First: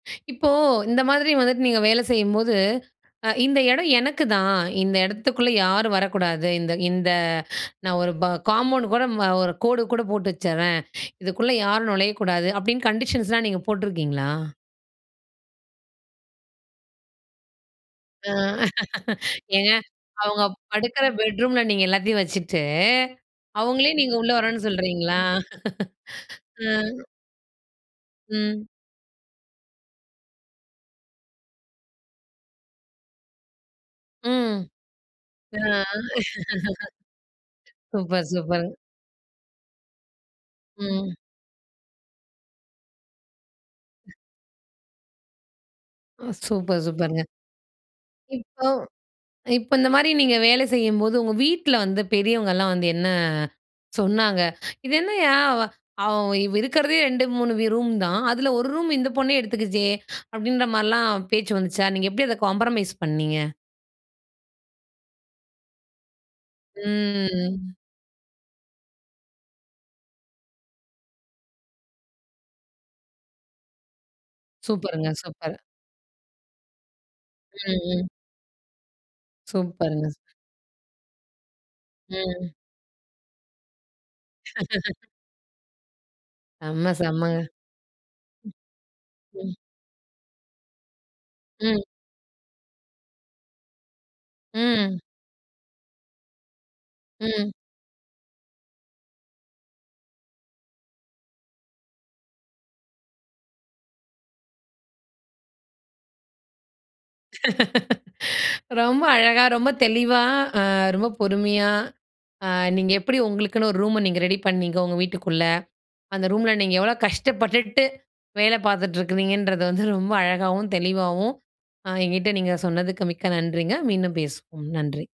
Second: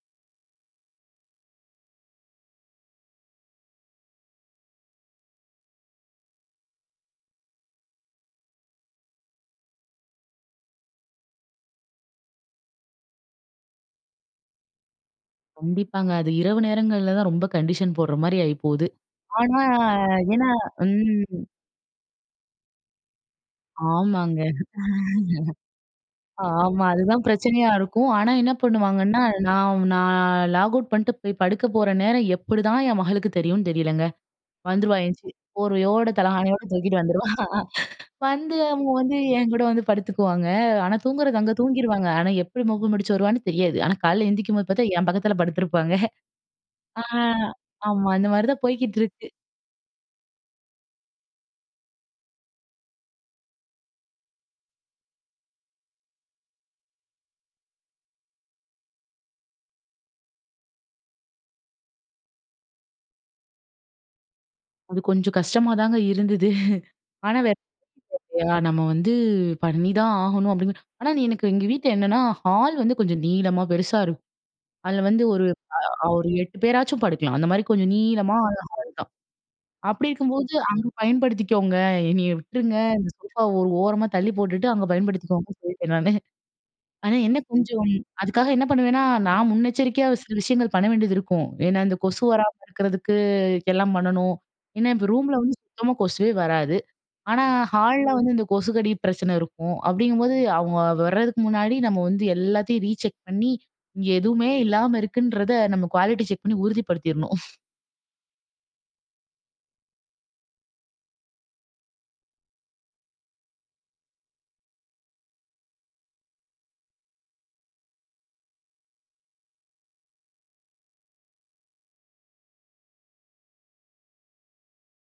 இப்போ, இந்த மாதிரி வந்துட்டு நீங்க வேல செய்யும்போது அ "இந்த எடம் எனக்குதான். இந்த எடத்துக்குள்ள யாரும் வரக்கூடாது. இந்த இந்த நான் ஒரு ப காம்பவுண்ட் கூட ம் ஒரு கோடு கூட போட்டு வச்சிட்றேன். இதுக்குள்ள யாரும் நுழையக்கூடாது!" அப்டின்னு கண்டிஷன்ஸ்லாம் நீங்க போட்ருக்கீங்களா? கண்டிப்பாங்க. அது இரவு நேரங்கள்ல தான் ரொம்ப கண்டிஷன் போடுற அ, மாரி ஆயிப்போவுது. ஆனா, ஏன்! அவங்க ஏன்னா படுக்குற ம். பெட்ரூமுல நீங்க எல்லாத்தையும் வச்சுட்டு, அவங்களே நீங்க உள்ள ஆமாங்க. வரன்னு சொல்றீங்களா? அ. ஆமா. அதுதான் பிரச்சனையா இருக்கும். ஆனா என்ன ம். பண்ணுவாங்கன்னா, நான் நான் லாக் அவுட் பண்ணிட்டு போய் படுக்கப்போற நேரம் எப்படிதான் என் மகளுக்கு தெரியும்னு தெரியலங்க! ம். வந்துருவா. எந்திச்சி அ, போர்வையோட, தலகாணியோட தூக்கிட்டு வந்துருவா. சூப்பர், வந்து, சூப்பர்! அவங்க வந்து, என்கூட வந்து படுத்துக்குவாங்க. ஆனா ம். தூங்குறது அங்க தூங்கிருவாங்க, ஆனா எப்படி மோப்பம் புடிச்சு வருவான்னு தெரியாது. ஆனா காலையில எந்திக்கும்போது பாத்தா என் பக்கத்துல படுத்துருப்பாங்க. ம், சூப்பர் ஆ, சூப்பர்ங்க. ஆமா அந்த மாரி தான் இப்போ, போய்க்கிட்டு இருக்கு. இப்போ இந்த மாரி நீங்க வேல செய்யும்போது உங்க வீட்டுல வந்து பெரியவங்கள்லாம் வந்து என்ன சொன்னாங்க? "இது என்னய்யா! அவ அவ் இருக்குறதே 2,3 வி ரூம் தான். அதுல ஒரு ரூம் இந்த பொண்ணே எடுத்துக்குச்சே!" அப்படின்ற மாதிரிலாம் பேச்சு வந்துச்சா? நீங்க எப்படி அத காம்பரமைஸ் பண்ணீங்க? அது கொஞ்சம் கஷ்டமாதாங்க இருந்தது. ஆனா வேற ம். வழி இல்லையா, நம்ம வந்து பண்ணிதான் ஆகணும் அப்படின்னு. ஆனா நீ எனக்கு எங்க வீட்டுல என்னன்னா, ஹால் வந்து கொஞ்சம் நீளமா பெருசா இருக்கும். அதில சூப்பருங்க. வந்து ஒரு சூப்பர்! அ ஒரு 8 பேராச்சும் படுக்கலாம். அந்த மாரி கொஞ்சம் ம். ம். நீளமான ஹால் தான். அப்படி சூப்பர்ங்க! இருக்கும்போது, "அங்க பயன்படுத்திக்கோங்க. என்னைய ம். விட்டுருங்க இந்த சோஃபாவ ஒரு ஓரமா தள்ளி போட்டுட்டு அங்க பயன்படுத்திக்கோங்கன்னு." சொல்லிட்டேன் நானு. செம்ம, ஆனா, செம்மங்க! என்ன கொஞ்சம் அதுக்காக என்ன பண்ணுவேன்னா ம். நான் ம். முன்னெச்சரிக்கையா சில விஷயங்கள் பண்ண வேண்டியது இருக்கும். ஏன்னா, ம். இந்த கொசு வராம இருக்கிறதுக்கு எல்லாம் பண்ணணும். ஏன்னா, அ. இப்போ ரூம்ல வந்து சுத்தமா கொசுவே வராது. ஆனா அ. ஹால்ல வந்து இந்த கொசுக்கடி பிரச்சனை இருக்கும் அப்படிங்கும்போது அவங்க வர்றதுக்கு முன்னாடி நம்ம வந்து எல்லாத்தையும் ரீசெக் பண்ணி இங்க எதுவுமே இல்லாம இருக்குன்றத நம்ம குவாலிட்டி செக் பண்ணி உறுதிப்படுத்திரணும். ரொம்ப அழகா, ரொம்ப தெளிவா, அ ரொம்ப பொறுமையா அ நீங்க எப்படி உங்களுக்குன்னு ஒரு ரூம நீங்க ரெடி பண்ணீங்க? உங்க வீட்டுக்குள்ள. அந்த ரூமுல நீங்க எவ்வளோ கஷ்டப்பட்டுட்டு வேல பாத்துட்டு இருக்கிறீங்கன்றது, வந்து ரொம்ப அழகாகவும், தெளிவாகவும் ஆ என்கிட்ட நீங்க சொன்னதுக்கு மிக்க நன்றிங்க. மீண்டும் பேசுவோம். நன்றி.